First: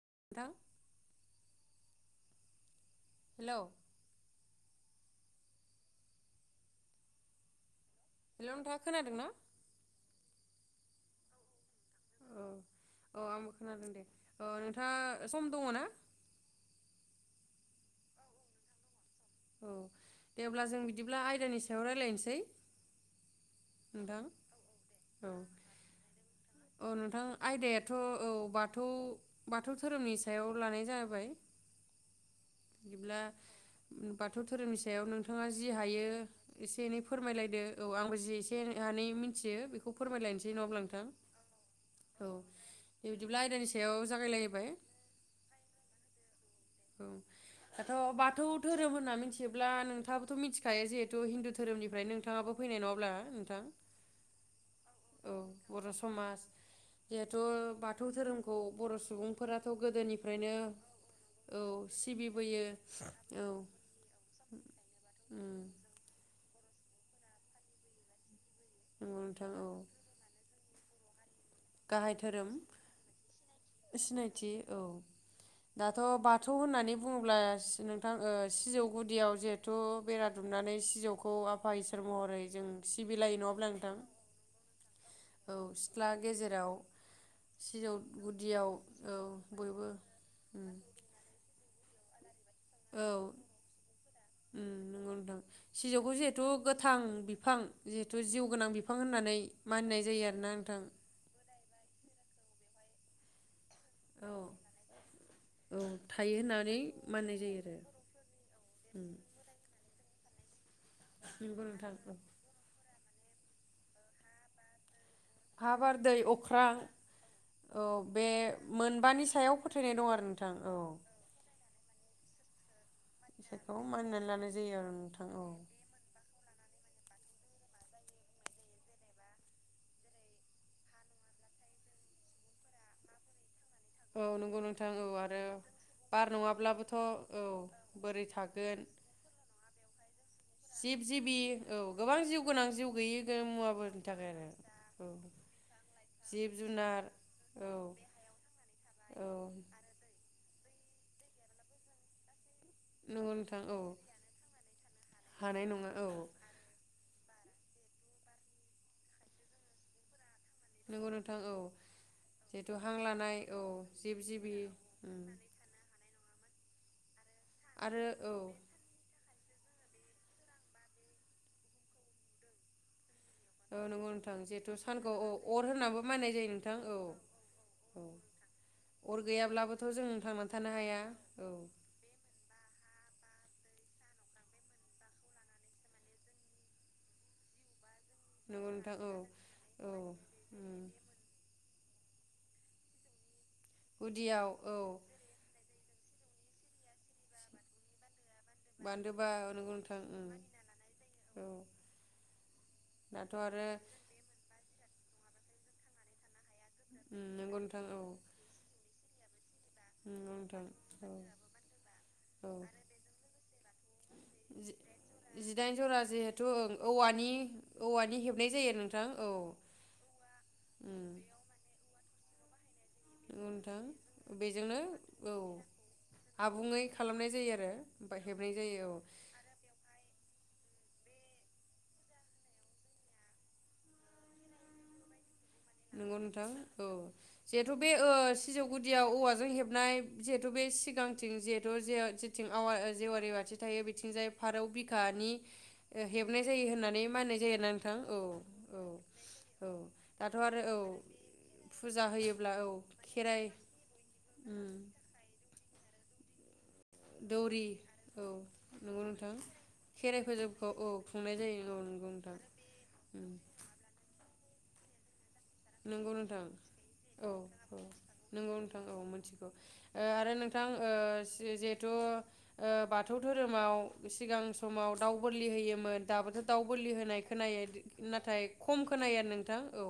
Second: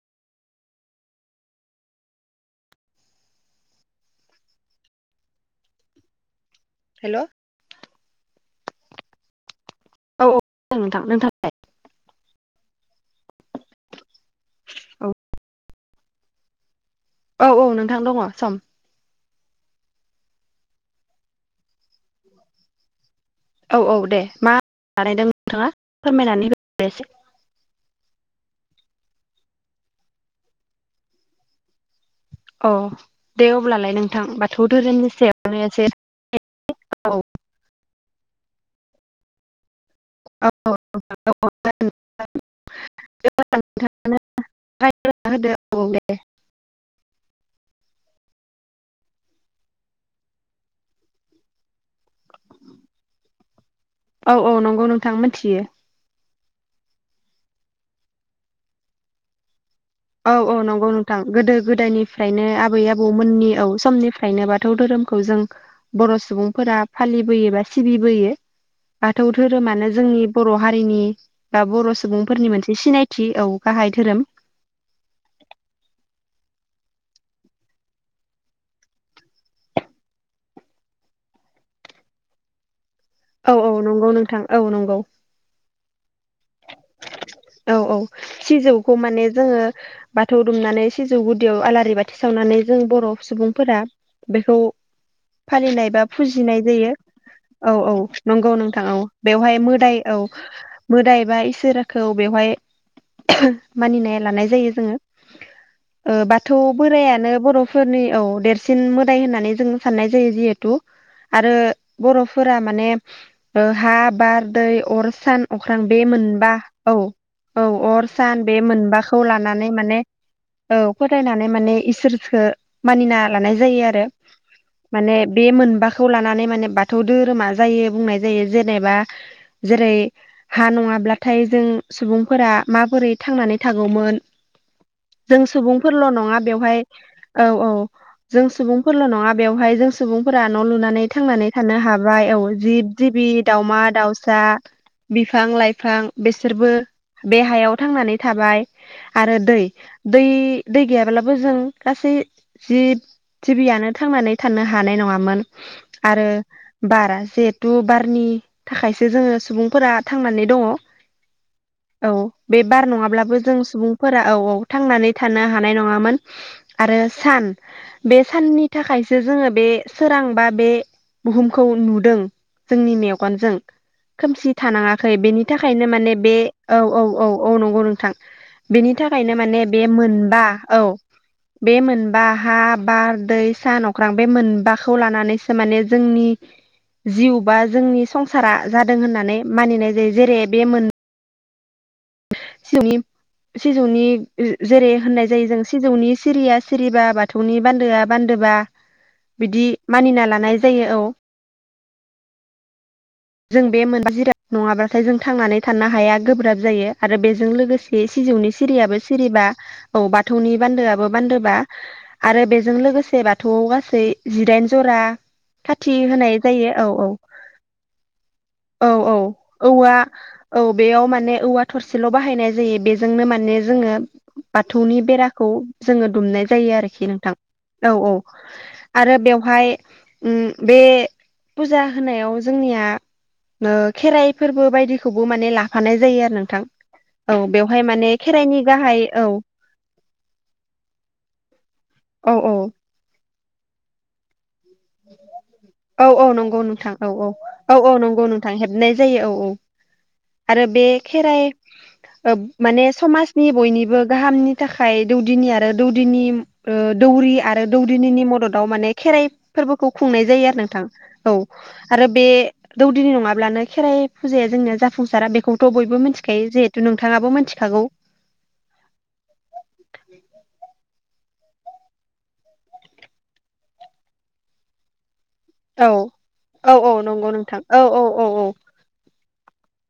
[inaudible] हेल'? Hello hello नोंथाङा खोनादों ना।? औ औ नोंथां नोंथाङालाय? अ आंबो खोनादों दे औ नोंथाङा सम दङ ना? औ औ नोंथां दङ सम? औ दे अब्ला जों बिदिब्ला आयदानि सायाव रायज्लायनोसै। औ औ दे मा बानायदों नोंथाङा फोरमायनानै हो। औ नोंथां आयदायाथ' औ बाथौ बाथौ धोरोमनि सायाव लानाय जाबाय। अ बिदिब्ला दे अब्लालाय नोंथां बाथौ धोरोमनि सायाव नोंथाङा सायावनो जि एसे हायो एसे एनै औ फोरमायलायदो औ आंबो जि एसे एनै मिथि मिथियो बे बेखौ औ फोरमायलायनोसै नङा औ होमब्ला नोंथां नोंथाङानो औ बिदिब्ला आयदानि सायाव जागायलायहैबाय होदो औ दे औ दाथ' बाथौ' धोरोम होनना मिथियोब्ला नोंथाङाबोथ' मिथिखायो जिहेथु हिन्दु धोरोमनिफ्राय नोंथाङाबो फैनाय नङाब्ला नोंथां औ औ नंगौ नोंथां औ मिथियो बर' समाज जिहेथु बाथौ धोरोमखौ बर' सुबुंफोरा औ औ नंगौ नोंथां गोदो गोदोनिफ्रायनो सिबिबोयो आबै आबौमोननि औ समनिफ्रायनो बाथौ धोरोमखौ जों उम बर' सुबुं फोरा फालिबोयो बा सिबिबोयो नंगौ बाथौ नोंथां औ धोरोमानो जोंनि बर' हारिनि बा बर' गाहाय धोरोम सुबुंफोरनि मोनसे सिनायथि औ गाहाय धोरोम सिनायथि औ दाथ' बाथौ होननानै बुङोब्ला नोंथां ओ सिजौ गुदियाव जिहेथु बेरा दुमनानै सिजौखौ आफा इसोर महरै जों सिबिलायो औ नङाब्ला औ नंगौ नोंथां औ नंगौ औ सि औ औ गुदियाव सिजौखौ औ माने जोङो बयबो बाथौ उम दुमनानै सिजौ गुदियाव आला रि बाथि सावनानै जों औ बर' सुबुंफोरा बेखौ उम नंगौ नोंथां फालिनाय बा सिजौखौ जिहेथु फुजिनाय जायो गोथां बिफां औ औ जिहेथु जिउ नंगौ गोनां नोंथां बिफां औ होननानै बेवहाय मोदाय मानिनाय औ जायो आरोना नोंथां मोदाय इसोरखौ बेवहाय [unintelligible] मानिनाय औ लानाय जायो जोङो औ ओ थायो बाथौ होननानै बोरायानो मानिनाय जायो आरो बर'फोरनि औ देरसिन मोदाय होननानै जोङो साननाय जायो जिहेतु आरो नंगौ नोंथां औ बर'फोरा माने ओ हा बार दै अर सान हा अख्रां बार बे दै मोनबा अख्रां औ औ अर सान बे मोनबाखौ मोनबानि सायाव लानानै फोथायनाय माने दं आरो नोंथां औ फोथायनानै माने इसोरखो मानिना लानाय बिसोरखौ जायो आरो मानिनानै लानाय जायो आरो माने नोंथां औ बे मोनबाखौ लानानै माने बाथौ धोरोमा जायो बुंनाय जायो जेनेबा जेरै हा नङाब्लाथाय जों सुबुंफोरा माबोरै थांनानै थागौमोन औ नंगौ नोंथां औ आरो जों सुबुंफोरल' बार नङा बेवहाय नङाब्लाबोथ' औ औ बोरै जों थागोन सुबुंफोरल' नङा बेवहाय जों सुबुं फोरा न' जिब लुनानै जिबि थांनानै औ थानो गोबां हाबाय जिउ औ गोनां जिउ जिब गैयि जिबि गो दाउमा मुवाफोरनि थाखाय दाउसा आरो औ बिफां लाइफां जिब बेसोरबो जुनार बे औ हायाव थांनानै थाबाय औ आरो दै दै दै गैयाब्लाबो जों गासै जिब नंगौ नोंथां औ जिबियानो थांनानै थानो हानाय नङामोन हानाय नङा औ आरो बारा जेथ दु बारनि थाखायसो जोङो सुबुंफोरा थांनानै दङ नंगौ नोंथां औ औ बे जिहेथु बार हां नङाब्लाबो लानाय जों औ जिब सुबुंफोरा औ जिबि औ थांनानै उम थानो हानाय नङामोन। आरो। सान आरो बे औ साननि थाखायसो जोङो। बे सोरां बा बे बुहुमखौ नुदों जोंनि मेव गनजों औ नंगौ नोंथां खोमसि जिहेथु थानाङा सानखौ औ बेनि अर थाखायनो होनाबो माने मानिनाय बे जायो नोंथां औ औ औ औ नंगौ औ नोंथां बेनि अर थाखायनो माने बे गैयाब्लाबोथ' जों मोनबा थांनानै थानो औ हाया औ बे मोनबा हा बार दै सा अख्रां बे मोनबाखौ लानानैसो माने जोंनि जिउ बा जोंनि संसारा नंगौ नोंथां जादों औ होननानै औ मानिनाय दे बे उम मोन सिनि सिजौनि गुदियाव औ जेरै होननाय जायो जों सिजौनि। सिरिया सिरिबा बाथौनि बान्दोआ बोन्दोबा बान्दोबा बिदि नंगौ नोंथां मानिना उम लानाय जायो औ। दाथ' जों आरो बे मोनबा जिराद नङाला हाथायजों थांनानै थानो हाया गोब्राब जायो आरो उम बेजों नंगौ नोंथां औ लोगोसे सिजौनि सिरियाबो सिरिबा औ नंगौ बाथौनि नोंथां बान्दोआबो औ बान्दोबा आरो औ बेजों लोगोसे बाथौआव गासै जिदाइन जि जरा जिदाइन खाथि जरा होनाय जिहेथु जायो ओं औ औ। औवानि औवानि हेबनाय जायो औ नोंथां औ औवा औ उम बेयाव माने औवा थर ल' बाहायनाय जायो बेजों। जोंनो नंगौ माने नोंथां जोङो बेजोंनो बाथौनि औ बेराखौ जोङो दुमनाय जायो आबुङै आरोखि खालामनाय नोंथां जायो आरो औ औ ओमफ्राय हेबनाय जायो औ आरो बेवहाय ओम बे फुजा होनायाव जोंनिया खेराइ फोरबो बायदिखौबो ला नंगौ नोंथां औ जिहेथु बेवहाय बे माने ओ खेराइनि सिजौ गाहाय गुदियाव औ औवाजों हेबनाय जिहेतु बे सिगांथिं जे जो ओ औ जेथिं औ आवा जेवारि बाथि थायो बिथिंजाय फाराव बिखानि औ औ हेबनाय नंगौ जायो नोंथां होननानै औ औ मानिनाय जायोना नोंथां औ नंगौ नोंथां औ हेबनाय जायो औ दा। आरो बे खेराइ ओ औ माने खेराइ समाजनि बयनिबो गाहामनि उम थाखाय दौदि नि आरो दौदिनि ओ दौरि आरो दौरिनिनि औ मददाव माने नंगौ खेराइ नोंथां फोरबोखौ खेराइ खुंनाय जायो आरो फोरबोखौ नोंथां औ खुंनाय जायो आरो नंगौ बे नोंथां दौदिनि उम नङाब्लानो खेराइ। फुजाया जोंनो जाफुंसारा बे। नंगौ नोंथां औ औ मिथिखागौ नंगौ नोंथां औ मोनथिगौ आरो नोंथां। ओ जिहेथु ओ बाथौ धोरोमाव सिगां समाव दाव उ बोरलि औ होयोमोन दाबोथ' दाउ औ औ बोरलि होनाय नंगौ नोंथां खोनायो औ औ औ औ नाथाय खम खोनायो आरो नोंथां औ।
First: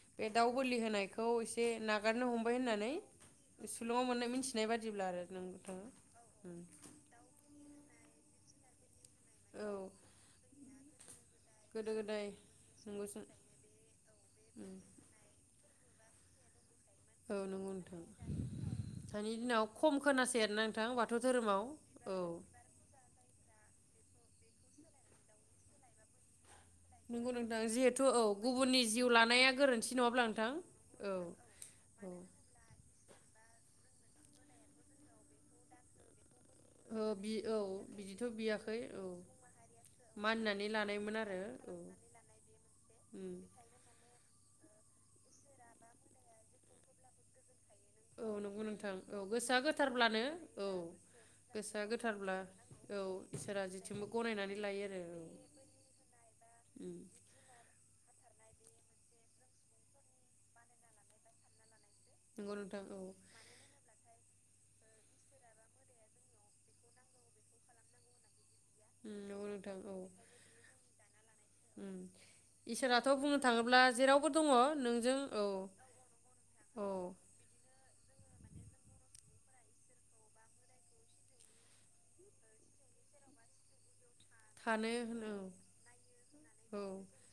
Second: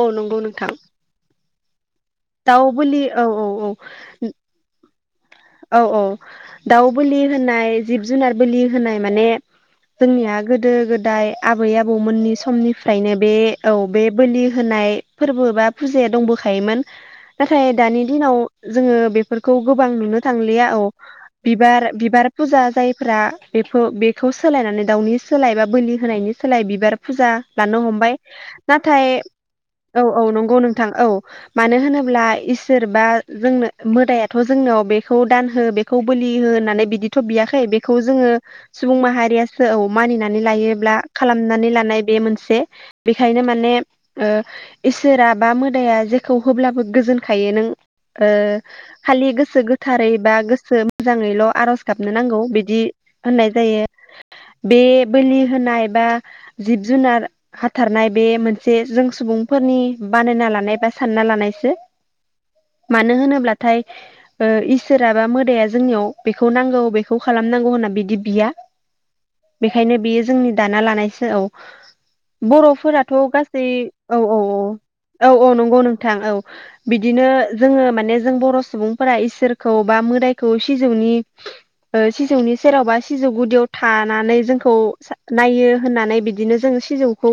औ बे नंगौ दाउ नोंथां बोलि होनायखौ। बे ना हगारनो हमबाय दाउ होननानै बोलि औ औ औ सुलंआव मोननाय मिथिनाय बादिब्ला आरो। औ नोंथाङा औ दाउ बुलि होनाय जिब जुनार बोलि होनाय माने औ जोंनिया गोदो गोदाय दाय आबै गोदो गोदाय आबौमोननि नंगौसो समनिफ्रायनो बे औ बे बोलि होनाय फोरबो बा फुजाया दंबोखायोमोन। औ नंगौ नाथाय नोंथां दानि दिनाव जोङो दानि बेफोरखौ दिनाव गोबां खम नुनो खोनासै आरोना नंलिया नोंथां औ बाथौ धोरोमाव बिबार बिबार औ फुजा जायफोरा बेफोर बेखौ सोलायनानै दाउनि सोलायबा बोलि होनायनि सोलाय बिबार फुजा नंगौ नोंथां लानो जिहेथु हमबाय औ गुबुननि जिउ नाथाय लानाया गोरोन्थि औ नङाब्ला औ नंगौ नोंथां औ मानो औ होनोब्ला इसोर बा जोंनो मोदायाथ' जोंनाव बे खौ दान हो बेखौ बोलि हो हो होननानै ओ बिदिथ' बि औ बियाखै बेखौ जोङो बिदिथ' बियाखै सुबुं औ माहारियासो औ मानिनानै लायोब्ला लानायमोन आरो खालामनानै औ लानाय बे मोनसे उम बेखायनो माने इसोरा बा मोदाया जेखौ होब्लाबो गोजोनखायो नों औ नंगौ नोंथां औ खालि गोसोआ गोसो गोथार गोथारै गोथारब्लानो ब्ला औ मोजाङैल' आरज गोसोआ गाबनो गोथारब्ला नांगौ बिदि औ होननाय इसोरा जायो जेथिंबो गनायनानै बे लायो आरो औ बोलि होनाय बा जिब उम जुनार हाथार नाय बे मोनसे जों सुबुंफोरनि बानायना लानाय बा सानना लानायसो नंगौ नोंथां औ मानो होनोब्लाथाय इसोरा बा मोदाया जोंनियाव बेखौ नांगौ बेखौ खालामनांगौ होनना बिदि बिया उम नंगौ नोंथां औ बेखायनो बेयो जोंनि दाना लानायसो औ उम इसोराथ' बर'फोराथ' बुंनो गासै थाङोब्ला औ जेरावबो औ दङ नोंजों औ औ औ नंगौ नोंथां औ औ बिदिनो जोङो माने। जों बर' सुबुं फोरा इसोरखौ बा मोदायखौ सिजौनि ओ सिजौनि सेरावबा सिजौ गुदियाव था थानानै जोंखौ थानो होनो नायो होननानै बिदिनो जों औ सिजौखौ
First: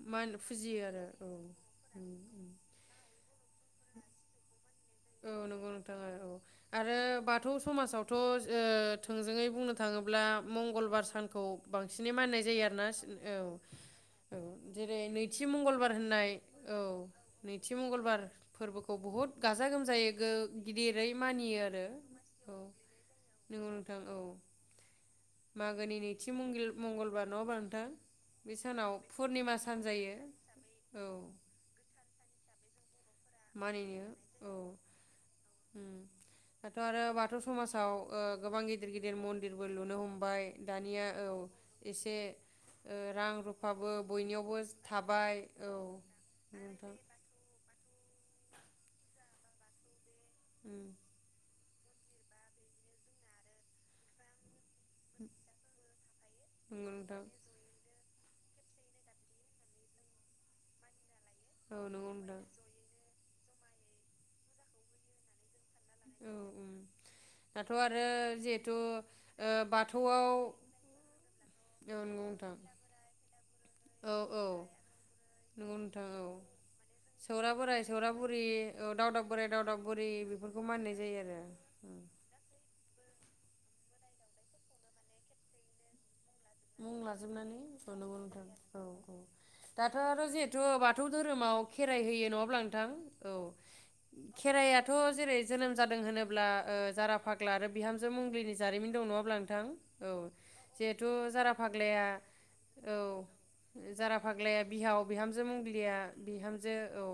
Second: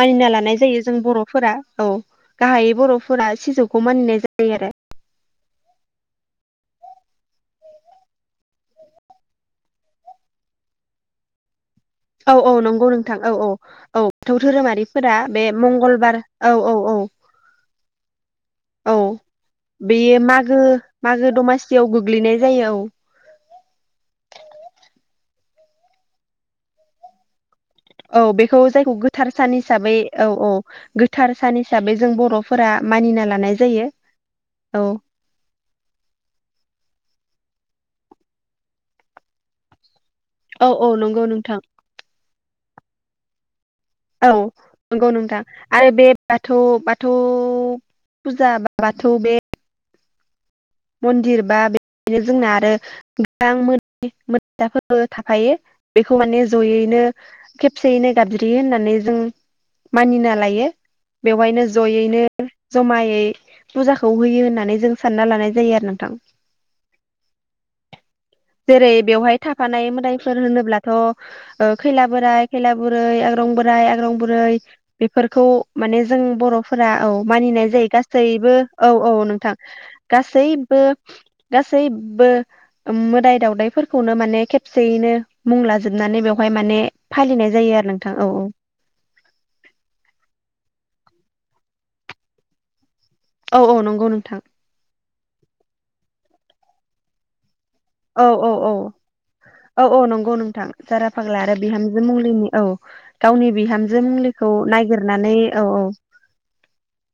मानिना मान लानाय फुजियो जायो जों आरो औ बर'फोरा औ उम उम गाहायै बर'फोरा सिजौ खौ मानिनाय जायो आरो औ नंगौ नोंथां आरो औ आरो बाथौ समाजावथ' थोंजोङै बुंनो थाङोब्ला मंगलबार सानखौ बांसिनै औ मानिनाय औ जायो आरोना नंगौ नोंथां औ औ जेरै नैथि मंगलबार होननाय औ नैथि मंगलबार फोरबोखौ औ बहुत गाजा गोमजायै बेयो गो मागो गिदिरै मागो दमासियाव गोग्लैनाय जायो औ नोंगौ नोंथां औ मागोनि नैथि मंगलबार न'ङाहोमबा औ बेखौ जायखौ गोथार सान हिसाबै औ औ औ गोथार सान हिसाबै जों बर' फोरा मानिनो औ दाथ' आरो बाथौ बाथौ समाजाव गोबां गिदिर गिदिर मन्दिरबो लुनो हम बाय औ दानिया नंगौ औ नोंथां एसे रां रुपा औ नंगौ नोंथां औ आरो बे बाथौ नोंथां बाथौ फुजा बा बाथौ बे उम नंगौ मन्दिर बा बे बेनो जोंना आरो गोबां [unintelligible] फोथाफोरबो थाफायो बेखौ माने जयैनो नोंथां खेबसेयैनो गाबज्रियो होननानै जों मानिना लायो। बेवहायनो औ नंगौ जयैनो नोंथां जमायै फुजाखौ होयो होननानै जों सानना लानाय जायो आरो नोंथां औ उम दाथ' आरो जिहेथु जेरै बेवहाय ओ थाफानाय बाथौआव मोदायफोर औ होनोब्लाथ' खैला नंगौ बोराय नोंथां खैला बुरै आग्रं बोराय औ आग्रं औ बुरै बेफोरखौ नंगौ माने नोंथां जों औ बर'फोरा औ सौरा मानिनाय बोराइ जायो सौरा बुरि गासैबो औ औ दावदाब बोराइ नोंथां दावदाब बुरि गासै बेफोरखौ मानिनाय जायो [unintelligible] आरो गासैबो मोदाय दावउदायफोरखौनो माने खेबसेयैनो मुंलाजोबनानै बेवहाय माने मुं फालिनाय लाजोबनानै जायो आरो गनो नोंथां औ गथ औ औ दाथ' आरो जिहेथु बाथौ धोरोमाव खेराइ होयो नङाब्ला नोंथां औ औ नंगौ नोंथां खेराइआथ' जेरै जोनोम जादों होनोब्ला ओ जारा फाग्ला आरो बिहामजो औ मंग्लिनि औ औ जारिमिन दं नङाब्ला नोंथां औ नंगौ नोंथां जिहेथु फाग्ला जारा आरो बिहामजो फाग्लाया मंलिनि औ गावनि बिहामजो जारा मंलिखौ फाग्लाया बिहाव नागिरनानै बिहामजो औ औ मंग्लिया बिहामजो औ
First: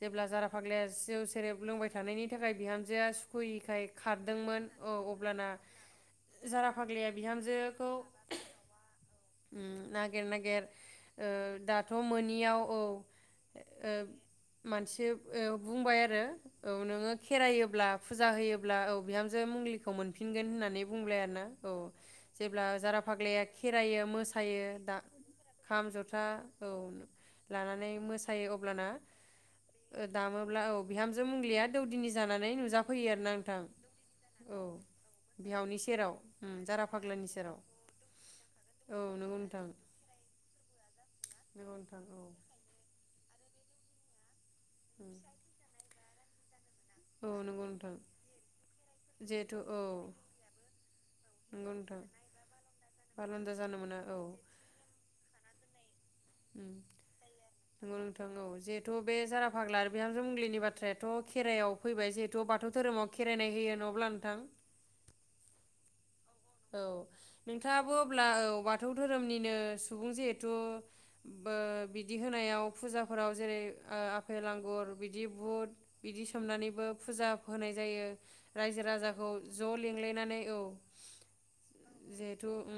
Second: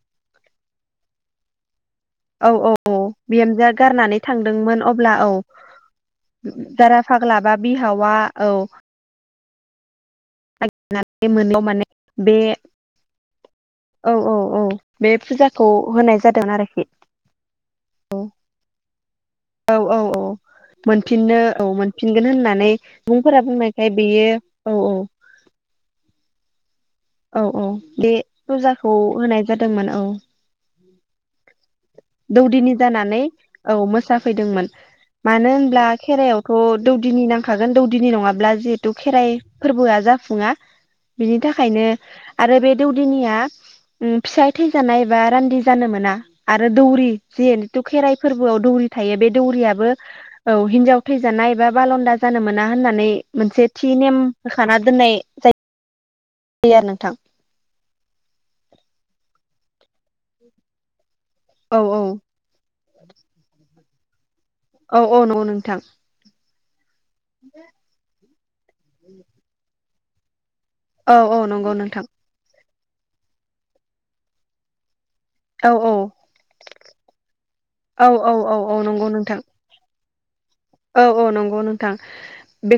जेब्ला जारा फाग्लाया जौ सेरेब लोंबाय थानायनि औ थाखाय औ औ बिहामजोआ बिहामजोआ सुखुयैखाय गारनानै खारदोंमोन थांदोंमोन औ अब्ला अब्लाना जारा फाग्लाया फाग्ला बा बिहामजोखौ बिहावा औ उम ना गेर नागेर ओ मोनैयाव माने दाथ' बे मोनियाव औ ओ औ औ औ मानसि बे ओ फुजाखौ बुंबाय होनाय आरो जादों औ आरोखि नाङो खेरायोब्ला औ फुजा होब्ला औ बिहाम जो औ मंग्लिखौ औ औ मोनफिनगोन होननानै मोनफिननो बुंब्लायाना औ मोनफिनगोन जेब्ला होननानै जारा सुबुंफोरा फाग्लाया बुंनायखाय बेरायो बेयो मोसायो औ औ दा खाम जथा औ औ औ लानानै बे मोसायो अब्लाना फुजाखौ होनाय जादोंमोन ओ औ दामोब्ला औ बिहामजो मंलिया दौदिनि जानानै दौदिनि नुजाफैयो जानानै आरोना नोंथां औ औ मोसाफैदोंमोन मानो बिहावनि होनब्ला सेराव उम खेराइायावथ' जारा दौदिनि फाग्लानि सेराव नांखागोन दौदिनि नङाब्ला जिहेतु औ नंगौ खेराइ नोंथां फोरबोआ जाफुङा बिनि नंगौ थाखायनो नोंथां औ आरो बे दौदिनिया उम फिसाय थैजानाय बा रान्दि जानो मोना। आरो दौरि औ नंगौ जिनुथु नोंथां खेराइ फोरबोआव दौरि थायो बे जिहेथु औ दौरियाबबो औ हिनजाव थैजानाय एबा नंगौ नोंथां बालन्दा जानो मोना होननानै बारलान्दा मोनसे जानो थि मोना औ नेम होखाना दोननाय जाय नंगौ नोंथां औ जिहेथु बे जारा फाग्ला आरो बिहामजो मुंग्लिनि बाथ्राया थ' खेराइयाव औ फैबाय जिहेथु बाथौ धोरोमाव खेरनाय होयो न ब्ला नोंथां। औ औ नंगौ नोंथां। औ नोंथाङाबो अब्ला औ बाथौ धोरोमनिनो सुबुं जे थु औ औ बो नंगौ नोंथां बिदि होनायाव फुजाफोराव जेरै ओ आफेल आंगुर बिदि औ बुट बिदि सोमनानैबो फुजा होनाय जायो औ औ औ औ रायजो नंगौ राजाखौ नोंथां ज लिं ग्लायनानै औ औ नंगौ नोंथां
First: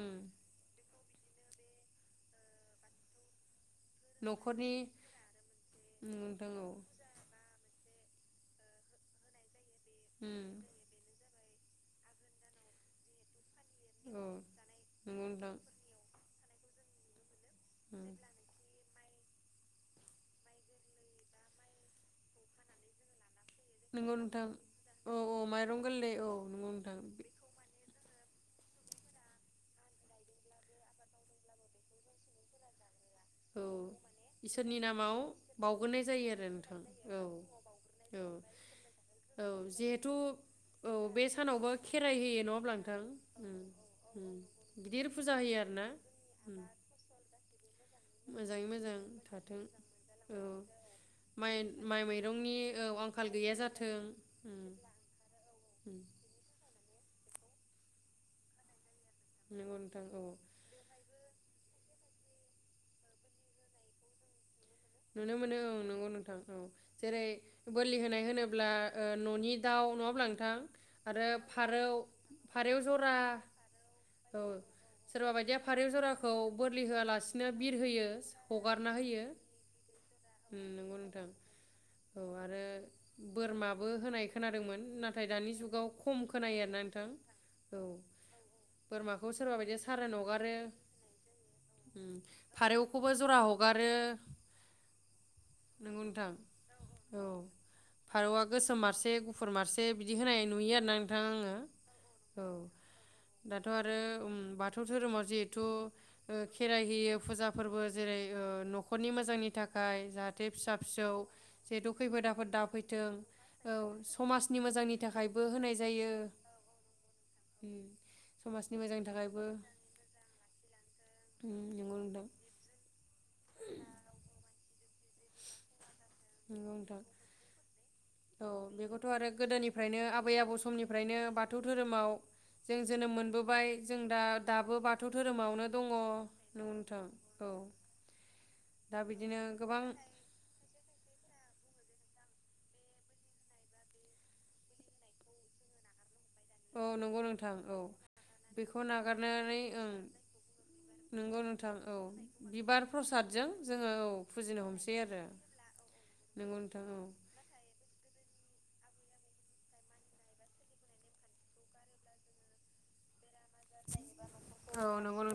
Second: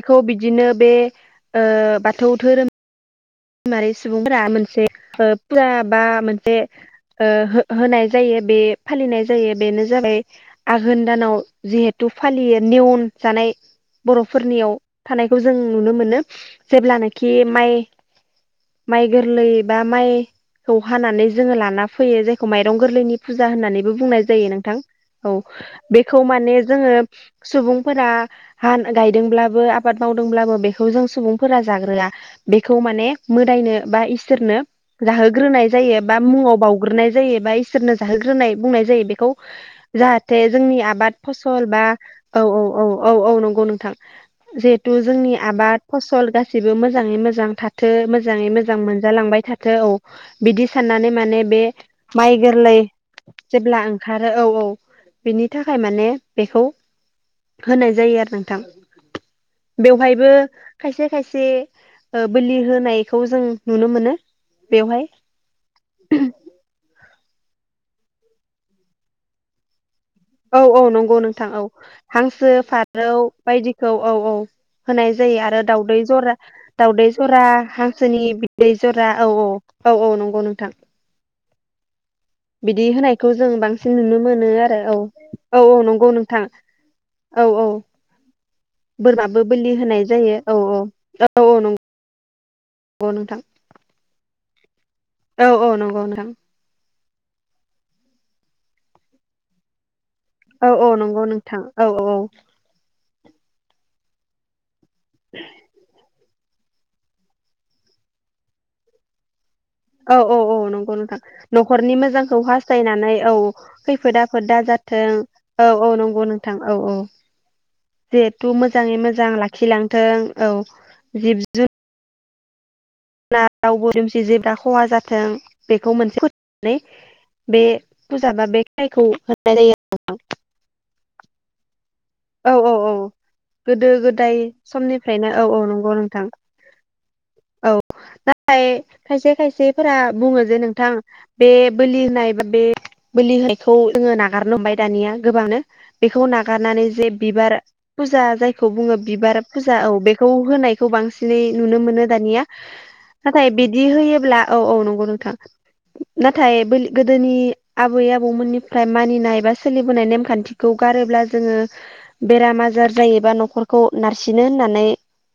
उम बिदिनो बे ओ बाथौ धोरोम मारि सुबुंफोरा न'खरनि मोनसे ओ फुरा बा उम दों मोनसे औ ओ हो-होनाय जायो बे फालिनाय जायो बेनो जाबाय आघोन दानाव जिहेथु फालियो नेयन जानाय उम औ बर'फोरनियाव नंगौ थानायखौ नोंथां जों नुनो मोनो। जेब्ला नाखि जि माइ उम माइ गोरलै बा माइखौ हानानै जोङो लाना फैयो जायखौ माइरं गोरलैनि फुजा होननानैबो बुंनाय जायो नोंथां औ माइरं गोरलै बेखौ औ माने नंगौ जोङो नोंथां सुबुंफोरा हान गायदोंब्लाबो आबाद मावदोंब्लाबो बेखौ जों सुबुंफोरा जाग्रोआ बेखौ माने औ मोदायनो बा इसोरनो इसोरनि नामाव जाहोग्रोनाय जायो बावग्रोनाय बा आरो मुङाव नोंथां बाउग्रोनाय औ जायो बा इसोरनो औ जाहोग्रोनाय बुंनाय जायो बेखौ औ जिहेथु जाहाथे जोंनि औ आबाद बे फसल सानावबो बा खेराइ होयो औ नङा औ होमब्ला औ नोंथां औ औ उम नंगौ नोंथां उम जिहेथु गिदिर फुजा जोंनि होयो आबाद आरोना फसल उम गासिबो मोजाङै मोजां थाथों। जे मोजाङै मोजां मोनजालांबाय थाथों औ बिदि साननानै माने माइ बे माइ माइरंनि गोरलै औ आंखाल गैया जेब्ला जाथों ओंखारो औ औ उम बिनि थाखाय उम माने बेखौ होनाय जायो आरो नोंथां। नंगौ नोंथां औ बेवहायबो खायसे खायसे ओ बोलि होनायखौ जों नुनो मोनो बेवहाय नुनो मोनो औ नंगौ नोंथां औ जेरै बोलि होनाय होनोब्ला ओ न'नि दाउ न' औ औ नंगौ नोंथां औ हांसो फारौ बायदिखौ औ औ होनाय सोरबा जायो बायदिया आरो फारौ दावदै जराखौ जरा बोरलि दावदै जरा होआलासिनो बिरहोयो हांसोनि बिदै हगारना जरा होयो औ औ औ औ नंगौ उम नोंथां नंगौ नोंथां औ आरो बिदि होनायखौ जों बोरमाबो बांसिन नुनो होनाय मोनो आरो खोनादोंमोन औ नाथाय दानि औ औ जुगाव नंगौ खम नोंथां खोनायो आरोना नोंथां औ बोरमाखौ बोरमाबो सोरबा बोलि बायदिया होनाय साराइन जायो हगारो औ औ औ नंगौ फारौखौबो जरा नोंथां हगारो। औ औ नंगौ नोंथां औ फारौआ गोसोम मारसे गुफुर मारसे बिदि होनाय औ नुयो औ आरोना नोंथां नंगौ आङो औ औ दाथ' आरो ओम बाथौ धोरोमाव जिहेथु ओ खेराइ होयो फुजा फोरबो जेरै ओ न'खरनि मोजांनि थाखाय औ औ जाहाथे औ फिसा नंगौ फिसौ नोंथां जिहेथु न'खरनि खैफोद मोजांखौ आफोद दाफैथों हास्थायनानै औ औ खैफोद आफोद समाजनि मोजांनि दाजाथों थाखायबो औ होनाय औ जायो नंगौ नोंथां औ औ उम जेथु समाजनि मोजाङै मोजांनि मोजां थाखायबो लाखिलांथों औ जिब उम जु नंगौ नोंथां रावबो दुमसि जेब्ला खहा जाथों बे मोनसे नंगौ फोथायनानै नोंथां फुजा बा औ बे खेराइखौ बेखौथ' आरो होनाय जायो गोदोनिफ्रायनो आबै आबौ समनिफ्रायनो बाथौ धोरोमाव औ औ जों औ जोनोम मोनबोबाय गोदो जों दा गोदाय दाबो बाथौ समनिफ्रायनो औ औ धोरोमावनो दङ नंगौ नोंथां नोंथां औ दा खायसे बिदिनो गोबां खायसेफोरा बुङो जे नोंथां बे बोलि होनाय बा बे बोलि होनायखौ जोङो नागारनो हमबाय दानिया गोबाङानो बेखौ नागार औ गारनानै जे नंगौ बिबार नोंथां औ फुजा जायखौ बेखौ बुङो बिबार नागारनानै फुजा ओं औ बेखौ होनायखौ नंगौ बांसिनै नोंथां नुनो औ मोनो दानिया बिबार प्रसादजों नाथाय बिदि जोङो होयोब्ला औ फुजिनो औ हमसै नंगौ आरो नोंथां नंगौ नाथाय नोंथां औ गोदोनि आबै आबौमोननि ओमफ्राय मानिनाय एबा सोलिबोनाय नेमखान्थिखौ गारोब्ला जोङो बेराम आजार जायोबा नख न'खरखौ नारसिनो होननानै औ नंगौ नोंथां